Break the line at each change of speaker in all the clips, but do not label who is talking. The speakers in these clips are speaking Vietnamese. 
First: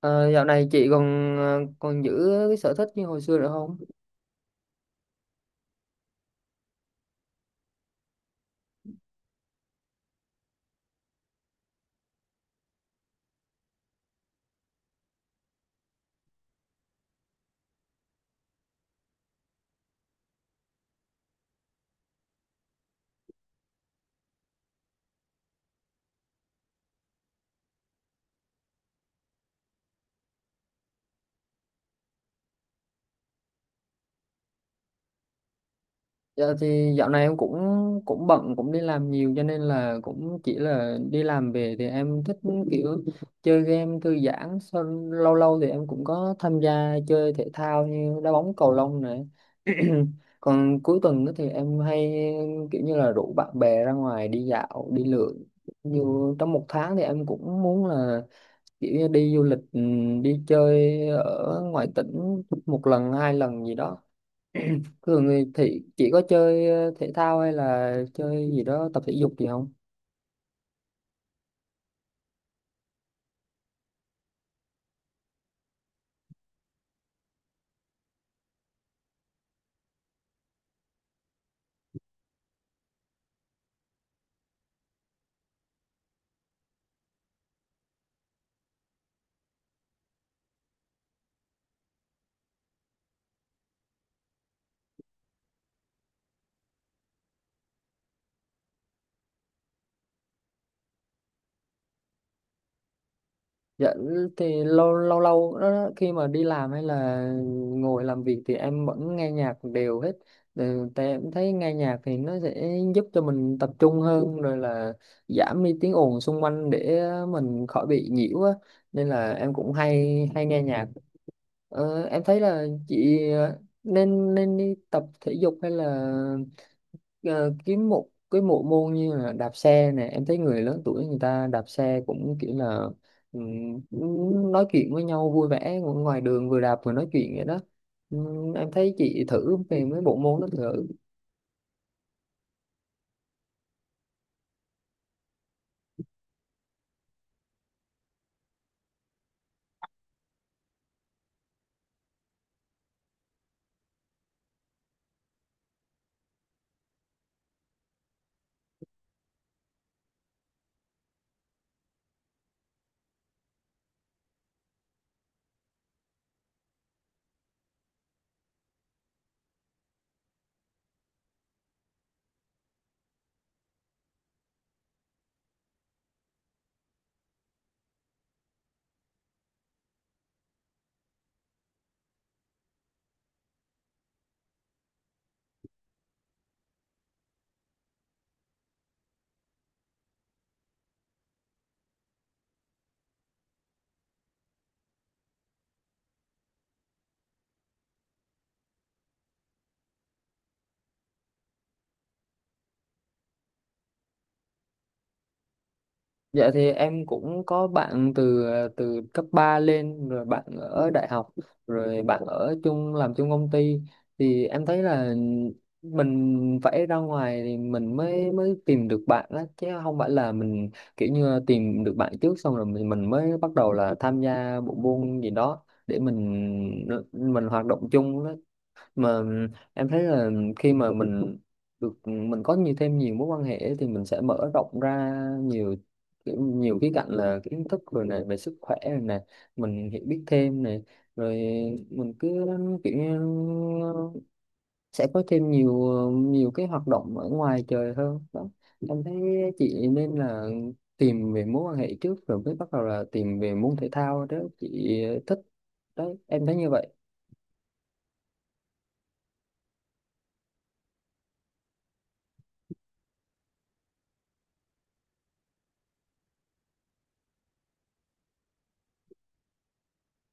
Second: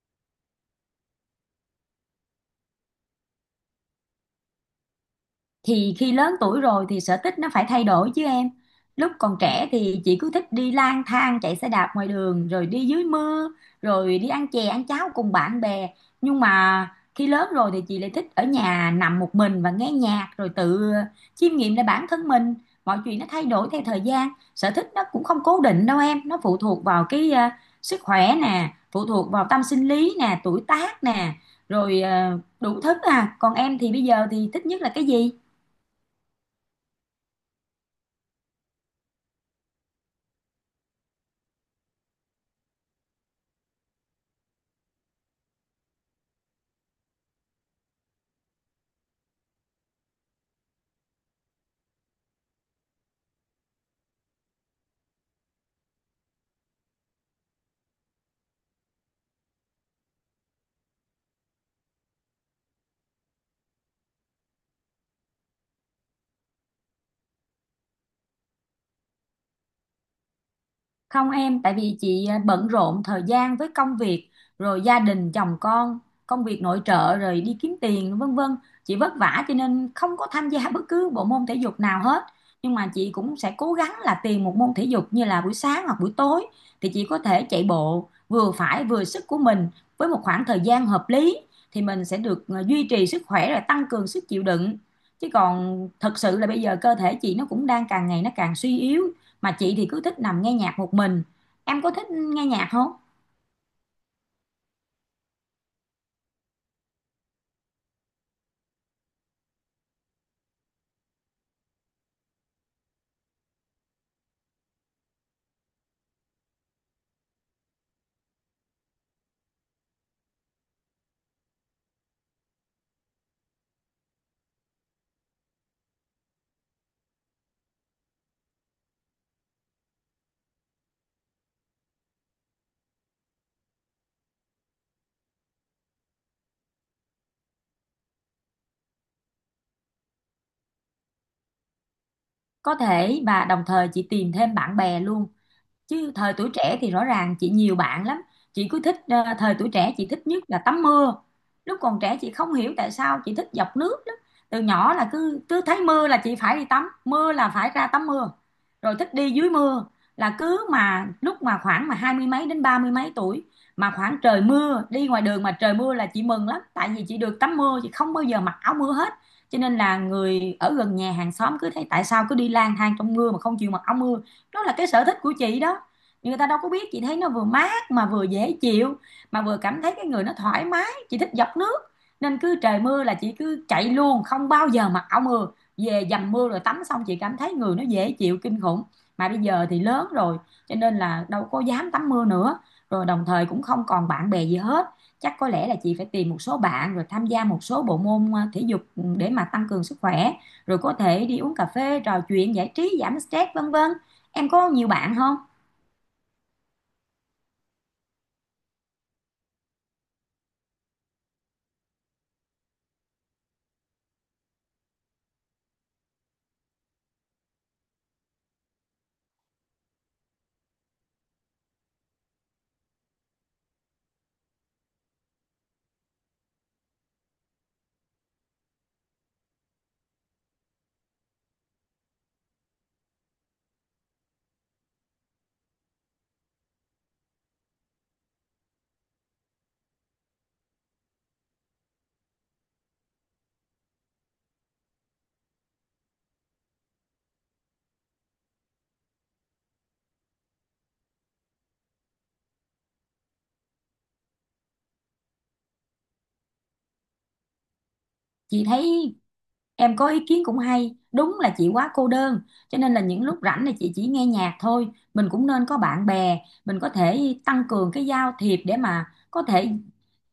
Ờ, dạo này chị còn còn giữ cái sở thích như hồi xưa nữa không?
Thì khi lớn tuổi rồi thì sở thích nó phải thay đổi chứ em. Lúc còn trẻ thì chị cứ thích đi lang thang chạy xe đạp ngoài đường rồi đi dưới mưa, rồi đi ăn chè ăn cháo cùng bạn bè. Nhưng mà khi lớn rồi thì chị lại thích ở nhà nằm một mình và nghe nhạc, rồi tự chiêm nghiệm lại bản thân mình. Mọi chuyện nó thay đổi theo thời gian. Sở thích nó cũng không cố định đâu em, nó phụ thuộc vào cái sức khỏe nè, phụ thuộc vào tâm sinh lý nè, tuổi tác nè, rồi đủ thứ à. Còn em thì bây giờ thì thích nhất là cái gì?
Dạ thì dạo này em cũng cũng bận cũng đi làm nhiều cho nên là cũng chỉ là đi làm về thì em thích kiểu chơi game thư giãn sau lâu lâu thì em cũng có tham gia chơi thể thao như đá bóng cầu lông này. Còn cuối tuần đó thì em hay kiểu như là rủ bạn bè ra ngoài đi dạo đi lượn, dù trong một tháng thì em cũng muốn là kiểu như đi du lịch, đi chơi ở ngoài tỉnh một lần hai lần gì đó. Thường thì chỉ có chơi thể thao hay là chơi gì đó tập thể dục gì không?
Không em, tại vì chị bận rộn thời gian với công việc, rồi gia đình, chồng con, công việc nội trợ, rồi đi kiếm tiền, vân vân. Chị vất vả cho nên không có tham gia bất cứ bộ môn thể dục nào hết. Nhưng mà chị cũng sẽ cố gắng là tìm một môn thể dục, như là buổi sáng hoặc buổi tối thì chị có thể chạy bộ vừa phải vừa sức của mình, với một khoảng thời gian hợp lý thì mình sẽ được duy trì sức khỏe, rồi tăng cường sức chịu đựng. Chứ còn thật sự là bây giờ cơ thể chị nó cũng đang càng ngày nó càng suy yếu, mà chị thì cứ thích nằm nghe nhạc một mình. Em có thích nghe nhạc không?
Dạ thì lâu lâu lâu đó, khi mà đi làm hay là ngồi làm việc thì em vẫn nghe nhạc đều hết. Ừ, tại em thấy nghe nhạc thì nó sẽ giúp cho mình tập trung hơn, rồi là giảm đi tiếng ồn xung quanh để mình khỏi bị nhiễu á, nên là em cũng hay hay nghe nhạc. Ờ, em thấy là chị nên nên đi tập thể dục hay là ờ, kiếm một cái bộ môn như là đạp xe nè. Em thấy người lớn tuổi người ta đạp xe cũng kiểu là, cũng nói chuyện với nhau vui vẻ ngoài đường, vừa đạp vừa nói chuyện vậy đó. Em thấy chị thử về mấy bộ môn đó thử.
Có thể, và đồng thời chị tìm thêm bạn bè luôn. Chứ thời tuổi trẻ thì rõ ràng chị nhiều bạn lắm, chị cứ thích thời tuổi trẻ chị thích nhất là tắm mưa. Lúc còn trẻ chị không hiểu tại sao chị thích dọc nước lắm, từ nhỏ là cứ cứ thấy mưa là chị phải đi tắm mưa, là phải ra tắm mưa rồi thích đi dưới mưa. Là cứ mà lúc mà khoảng mà hai mươi mấy đến ba mươi mấy tuổi, mà khoảng trời mưa đi ngoài đường mà trời mưa là chị mừng lắm, tại vì chị được tắm mưa, chị không bao giờ mặc áo mưa hết. Cho nên là người ở gần nhà, hàng xóm cứ thấy tại sao cứ đi lang thang trong mưa mà không chịu mặc áo mưa. Đó là cái sở thích của chị đó, nhưng người ta đâu có biết. Chị thấy nó vừa mát mà vừa dễ chịu, mà vừa cảm thấy cái người nó thoải mái, chị thích dọc nước. Nên cứ trời mưa là chị cứ chạy luôn, không bao giờ mặc áo mưa, về dầm mưa rồi tắm xong chị cảm thấy người nó dễ chịu kinh khủng. Mà bây giờ thì lớn rồi cho nên là đâu có dám tắm mưa nữa, rồi đồng thời cũng không còn bạn bè gì hết. Chắc có lẽ là chị phải tìm một số bạn rồi tham gia một số bộ môn thể dục để mà tăng cường sức khỏe, rồi có thể đi uống cà phê trò chuyện giải trí giảm stress vân vân. Em có nhiều bạn không?
Dạ thì em cũng có bạn từ từ cấp 3 lên, rồi bạn ở đại học, rồi bạn ở chung làm chung công ty. Thì em thấy là mình phải ra ngoài thì mình mới mới tìm được bạn đó, chứ không phải là mình kiểu như tìm được bạn trước xong rồi mình mới bắt đầu là tham gia bộ môn gì đó để mình hoạt động chung. Mà em thấy là khi mà mình được mình có nhiều thêm nhiều mối quan hệ ấy, thì mình sẽ mở rộng ra nhiều nhiều khía cạnh là kiến thức rồi này, về sức khỏe rồi này, mình hiểu biết thêm này, rồi mình cứ kiểu như sẽ có thêm nhiều, nhiều cái hoạt động ở ngoài trời hơn đó. Em thấy chị nên là tìm về mối quan hệ trước rồi mới bắt đầu là tìm về môn thể thao đó chị thích. Đấy, em thấy như vậy.
Chị thấy em có ý kiến cũng hay, đúng là chị quá cô đơn cho nên là những lúc rảnh là chị chỉ nghe nhạc thôi. Mình cũng nên có bạn bè, mình có thể tăng cường cái giao thiệp để mà có thể,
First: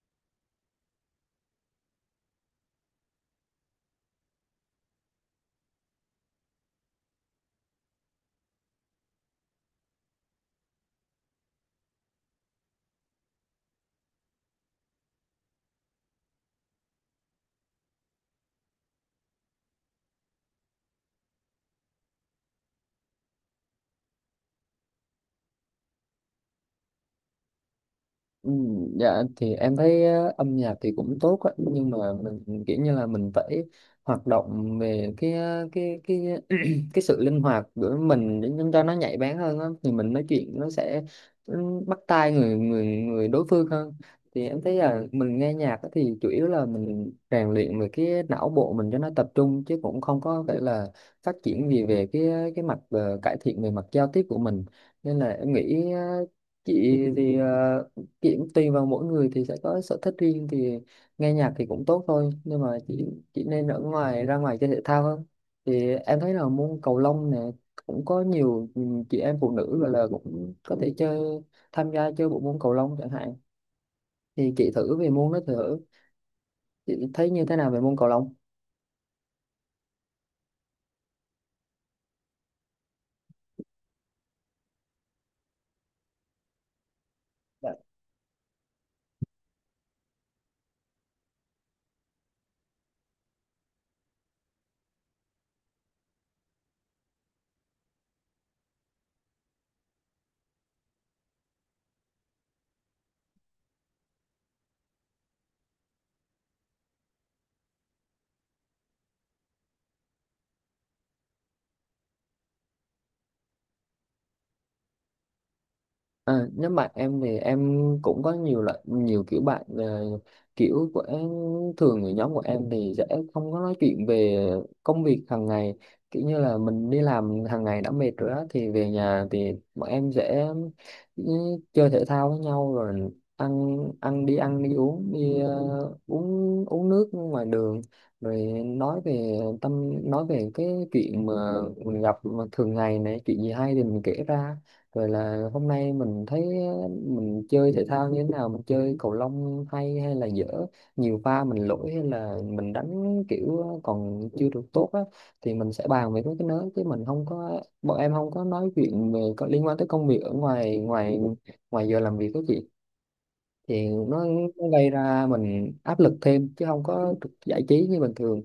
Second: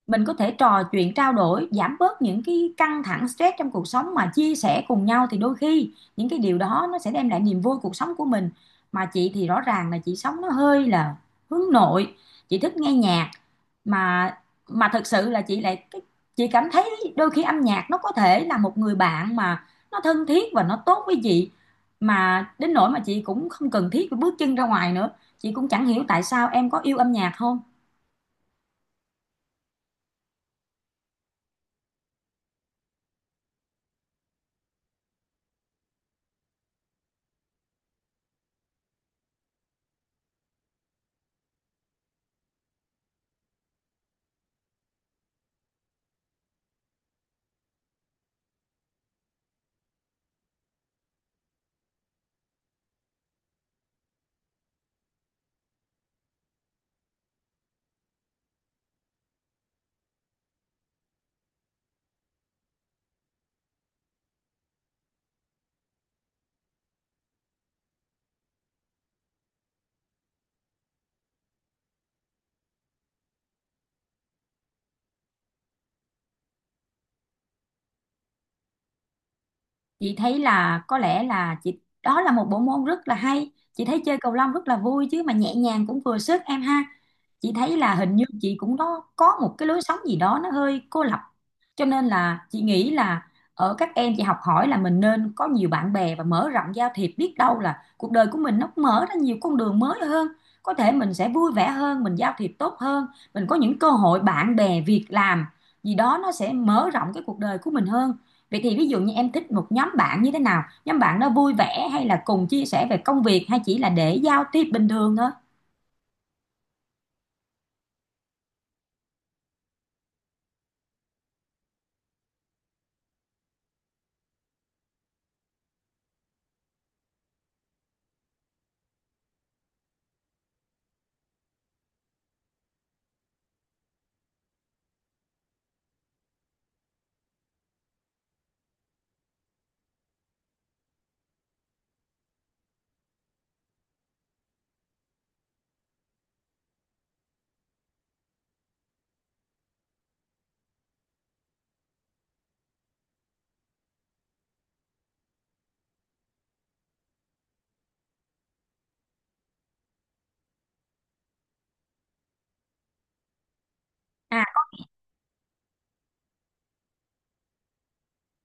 mình có thể trò chuyện trao đổi, giảm bớt những cái căng thẳng stress trong cuộc sống mà chia sẻ cùng nhau, thì đôi khi những cái điều đó nó sẽ đem lại niềm vui cuộc sống của mình. Mà chị thì rõ ràng là chị sống nó hơi là hướng nội, chị thích nghe nhạc. Mà mà thực sự là chị cảm thấy đôi khi âm nhạc nó có thể là một người bạn mà nó thân thiết và nó tốt với chị, mà đến nỗi mà chị cũng không cần thiết phải bước chân ra ngoài nữa. Chị cũng chẳng hiểu tại sao. Em có yêu âm nhạc không?
Ừ, dạ thì em thấy âm nhạc thì cũng tốt á, nhưng mà mình kiểu như là mình phải hoạt động về cái cái sự linh hoạt của mình để cho nó nhạy bén hơn á, thì mình nói chuyện nó sẽ, ừ, bắt tai người người người đối phương hơn. Thì em thấy là mình nghe nhạc á thì chủ yếu là mình rèn luyện về cái não bộ mình cho nó tập trung, chứ cũng không có phải là phát triển gì về cái mặt, cải thiện về mặt giao tiếp của mình. Nên là em nghĩ chị thì chị cũng tùy vào mỗi người thì sẽ có sở thích riêng. Thì nghe nhạc thì cũng tốt thôi, nhưng mà chị nên ở ngoài ra ngoài chơi thể thao hơn. Thì em thấy là môn cầu lông này cũng có nhiều, ừ, chị em phụ nữ gọi là cũng có thể chơi, tham gia chơi bộ môn cầu lông chẳng hạn. Thì chị thử về môn đó thử. Chị thấy như thế nào về môn cầu lông?
Chị thấy là có lẽ là chị, đó là một bộ môn rất là hay, chị thấy chơi cầu lông rất là vui chứ, mà nhẹ nhàng cũng vừa sức em ha. Chị thấy là hình như chị cũng đó có một cái lối sống gì đó nó hơi cô lập, cho nên là chị nghĩ là ở các em chị học hỏi, là mình nên có nhiều bạn bè và mở rộng giao thiệp, biết đâu là cuộc đời của mình nó mở ra nhiều con đường mới hơn. Có thể mình sẽ vui vẻ hơn, mình giao thiệp tốt hơn, mình có những cơ hội bạn bè, việc làm gì đó nó sẽ mở rộng cái cuộc đời của mình hơn. Vậy thì ví dụ như em thích một nhóm bạn như thế nào? Nhóm bạn đó vui vẻ hay là cùng chia sẻ về công việc, hay chỉ là để giao tiếp bình thường thôi?
À, nếu mà em thì em cũng có nhiều loại, nhiều kiểu bạn. Ờ, Kiểu của em, thường người nhóm của em thì sẽ không có nói chuyện về công việc hàng ngày. Kiểu như là mình đi làm hàng ngày đã mệt rồi á, thì về nhà thì bọn em sẽ, ừ, chơi thể thao với nhau, rồi ăn ăn đi uống, đi uống uống nước ngoài đường, rồi nói về tâm, nói về cái chuyện mà mình gặp mà thường ngày này, chuyện gì hay thì mình kể ra. Rồi là hôm nay mình thấy mình chơi thể thao như thế nào, mình chơi cầu lông hay hay là dở, nhiều pha mình lỗi hay là mình đánh kiểu còn chưa được tốt á. Thì mình sẽ bàn về mấy cái đó, chứ mình không có bọn em không có nói chuyện về có liên quan tới công việc ở ngoài ngoài ngoài giờ làm việc đó chị. Thì
À,
nó gây ra mình áp lực thêm chứ không có được giải trí như bình thường.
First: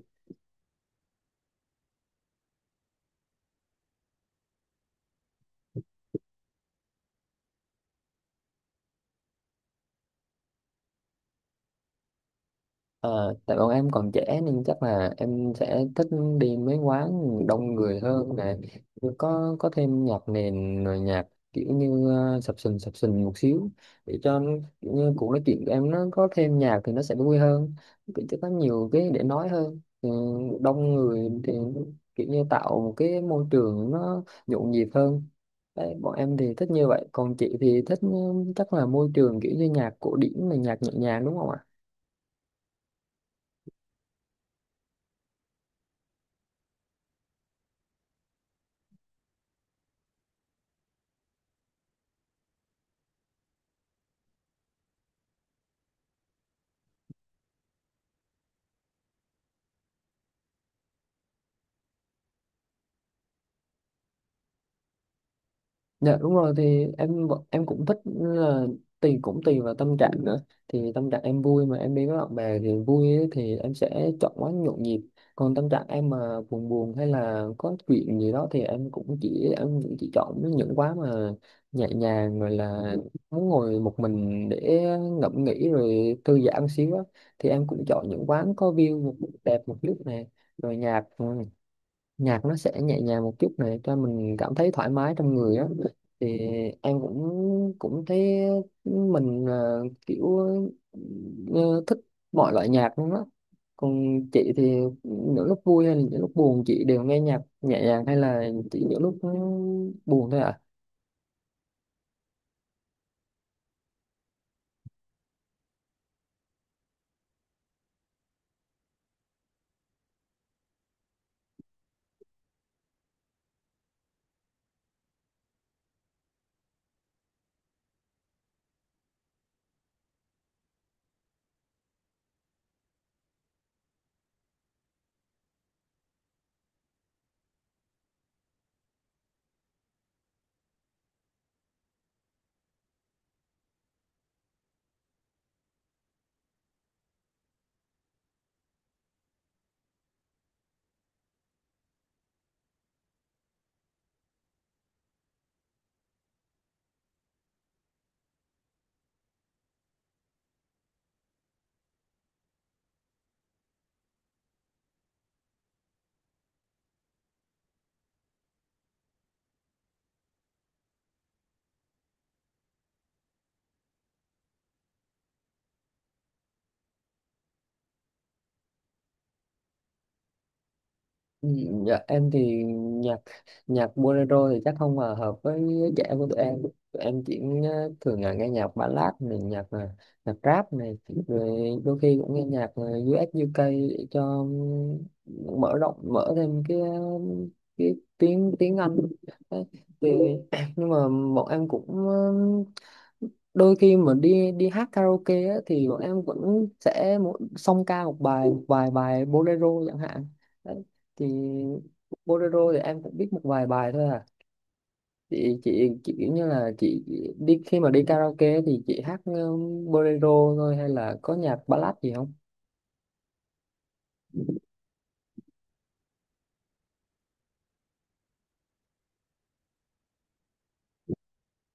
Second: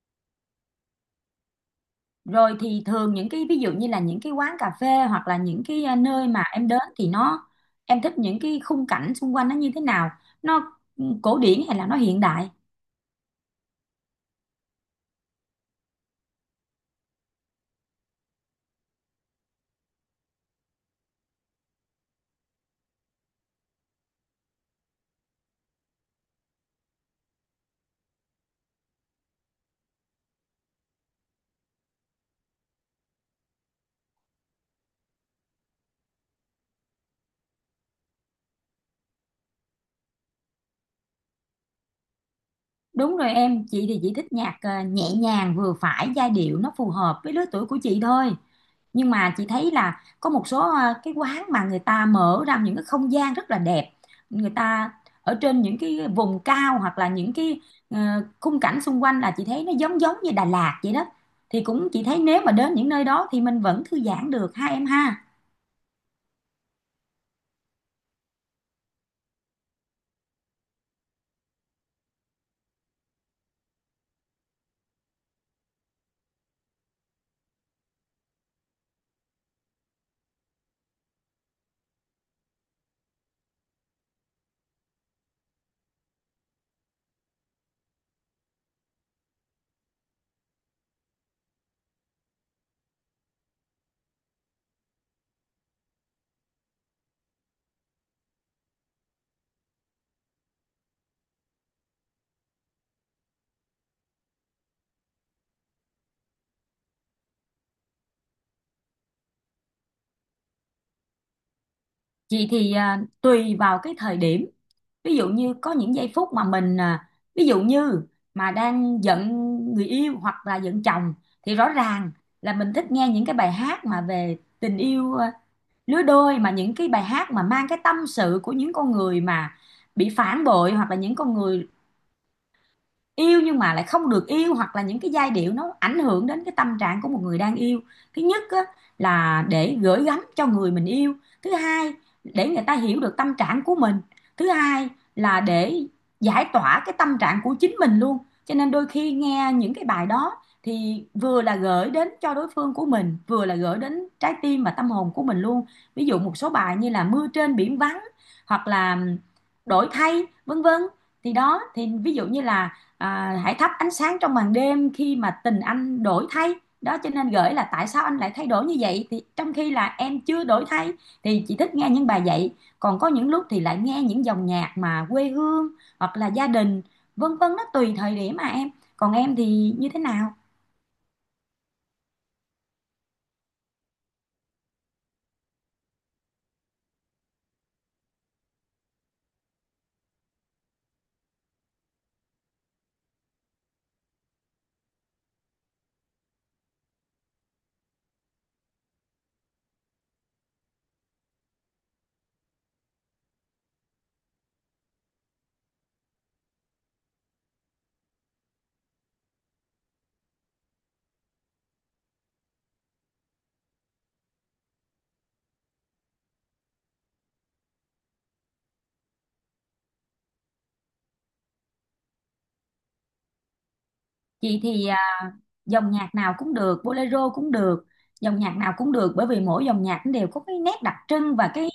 rồi thì thường những cái ví dụ như là những cái quán cà phê, hoặc là những cái nơi mà em đến thì em thích những cái khung cảnh xung quanh nó như thế nào? Nó cổ điển hay là nó hiện đại?
Ờ, tại bọn em còn trẻ nên chắc là em sẽ thích đi mấy quán đông người hơn nè, có thêm nhạc nền rồi nhạc kiểu như sập sình một xíu, để cho kiểu như cuộc nói chuyện của em nó có thêm nhạc thì nó sẽ vui hơn, kiểu cho có nhiều cái để nói hơn. Ừ, đông người thì kiểu như tạo một cái môi trường nó nhộn nhịp hơn. Đấy, bọn em thì thích như vậy, còn chị thì thích, ừ, chắc là môi trường kiểu như nhạc cổ điển là nhạc nhẹ nhàng đúng không ạ?
Đúng rồi em, chị thì chị thích nhạc nhẹ nhàng vừa phải, giai điệu nó phù hợp với lứa tuổi của chị thôi. Nhưng mà chị thấy là có một số cái quán mà người ta mở ra những cái không gian rất là đẹp. Người ta ở trên những cái vùng cao, hoặc là những cái ờ, khung cảnh xung quanh là chị thấy nó giống giống như Đà Lạt vậy đó. Thì cũng chị thấy nếu mà đến những nơi đó thì mình vẫn thư giãn được ha em ha.
Dạ đúng rồi, thì em cũng thích là cũng tùy vào tâm trạng nữa. Thì tâm trạng em vui mà em đi với bạn bè thì vui ấy, thì em sẽ chọn quán nhộn nhịp. Còn tâm trạng em mà buồn buồn hay là có chuyện gì đó thì em cũng chỉ chọn những quán mà nhẹ nhàng, rồi là muốn ngồi một mình để ngẫm nghĩ rồi thư giãn xíu á. Thì em cũng chọn những quán có view đẹp một lúc này, rồi nhạc, nhạc nó sẽ nhẹ nhàng một chút này cho mình cảm thấy thoải mái trong người á. Thì em cũng cũng thấy mình ờ, thích mọi loại nhạc luôn á. Còn chị thì những lúc vui hay là những lúc buồn chị đều nghe nhạc nhẹ nhàng, hay là chỉ những lúc buồn thôi ạ?
Chị thì tùy vào cái thời điểm. Ví dụ như có những giây phút mà mình ví dụ như mà đang giận người yêu hoặc là giận chồng, thì rõ ràng là mình thích nghe những cái bài hát mà về tình yêu lứa đôi, mà những cái bài hát mà mang cái tâm sự của những con người mà bị phản bội, hoặc là những con người yêu nhưng mà lại không được yêu, hoặc là những cái giai điệu nó ảnh hưởng đến cái tâm trạng của một người đang yêu. Thứ nhất á, là để gửi gắm cho người mình yêu. Thứ hai, để người ta hiểu được tâm trạng của mình. Thứ hai, là để giải tỏa cái tâm trạng của chính mình luôn. Cho nên đôi khi nghe những cái bài đó thì vừa là gửi đến cho đối phương của mình, vừa là gửi đến trái tim và tâm hồn của mình luôn. Ví dụ một số bài như là Mưa trên biển vắng, hoặc là Đổi thay, vân vân. Thì đó, thì ví dụ như là hãy thắp ánh sáng trong màn đêm khi mà tình anh đổi thay. Đó cho nên gửi là tại sao anh lại thay đổi như vậy, thì trong khi là em chưa đổi thay. Thì chị thích nghe những bài vậy. Còn có những lúc thì lại nghe những dòng nhạc mà quê hương, hoặc là gia đình vân vân, nó tùy thời điểm mà em. Còn em thì như thế nào?
Ừ, dạ, em thì nhạc nhạc bolero thì chắc không hòa hợp với trẻ của tụi em. Tụi em chỉ, thường là nghe nhạc ballad này, nhạc nhạc rap này, rồi đôi khi cũng nghe nhạc US UK để cho, ừ, mở rộng mở thêm cái cái tiếng tiếng Anh. Đấy. Thì nhưng mà bọn em cũng đôi khi mà đi đi hát karaoke á, thì bọn em vẫn sẽ song ca một bài, một vài bài bolero chẳng hạn. Đấy. Thì bolero thì em cũng biết một vài bài thôi à. Chị kiểu như là chị khi mà đi karaoke thì chị hát bolero thôi, hay là có nhạc ballad gì không?
Chị thì dòng nhạc nào cũng được, bolero cũng được, dòng nhạc nào cũng được. Bởi vì mỗi dòng nhạc nó đều có cái nét đặc trưng và cái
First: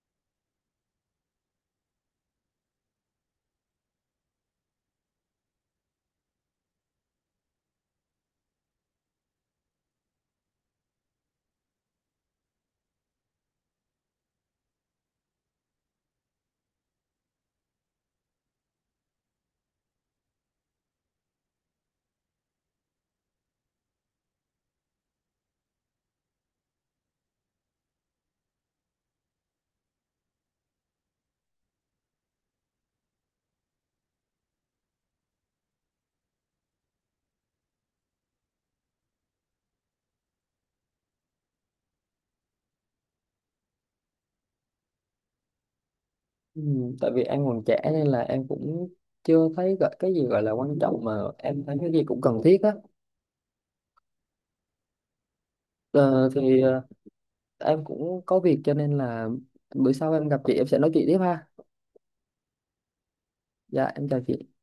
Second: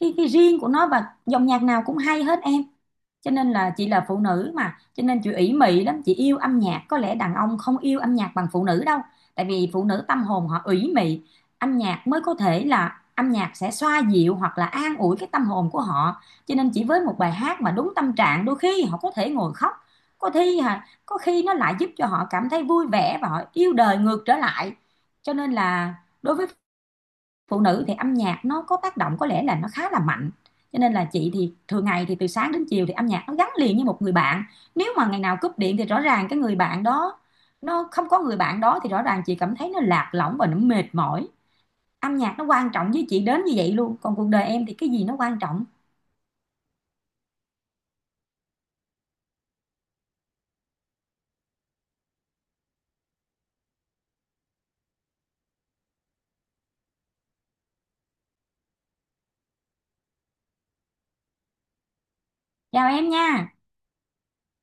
cái cái riêng của nó, và dòng nhạc nào cũng hay hết em. Cho nên là chị là phụ nữ mà cho nên chị ỷ mị lắm, chị yêu âm nhạc. Có lẽ đàn ông không yêu âm nhạc bằng phụ nữ đâu, tại vì phụ nữ tâm hồn họ ủy mị, âm nhạc mới có thể là, âm nhạc sẽ xoa dịu hoặc là an ủi cái tâm hồn của họ. Cho nên chỉ với một bài hát mà đúng tâm trạng, đôi khi họ có thể ngồi khóc. Có khi hả, có khi nó lại giúp cho họ cảm thấy vui vẻ và họ yêu đời ngược trở lại. Cho nên là đối với phụ nữ thì âm nhạc nó có tác động, có lẽ là nó khá là mạnh. Cho nên là chị thì thường ngày thì từ sáng đến chiều thì âm nhạc nó gắn liền như một người bạn. Nếu mà ngày nào cúp điện thì rõ ràng cái người bạn đó, nó không có người bạn đó thì rõ ràng chị cảm thấy nó lạc lõng và nó mệt mỏi. Âm nhạc nó quan trọng với chị đến như vậy luôn. Còn cuộc đời em thì cái gì nó quan trọng?
Ừ, tại vì em còn trẻ nên là em cũng chưa thấy gọi- cái gì gọi là quan trọng mà em thấy cái gì cũng cần thiết á. Ờ, thì em cũng có việc cho nên là bữa sau em gặp chị em sẽ nói chuyện tiếp ha.
Chào em nha.
Dạ em chào chị.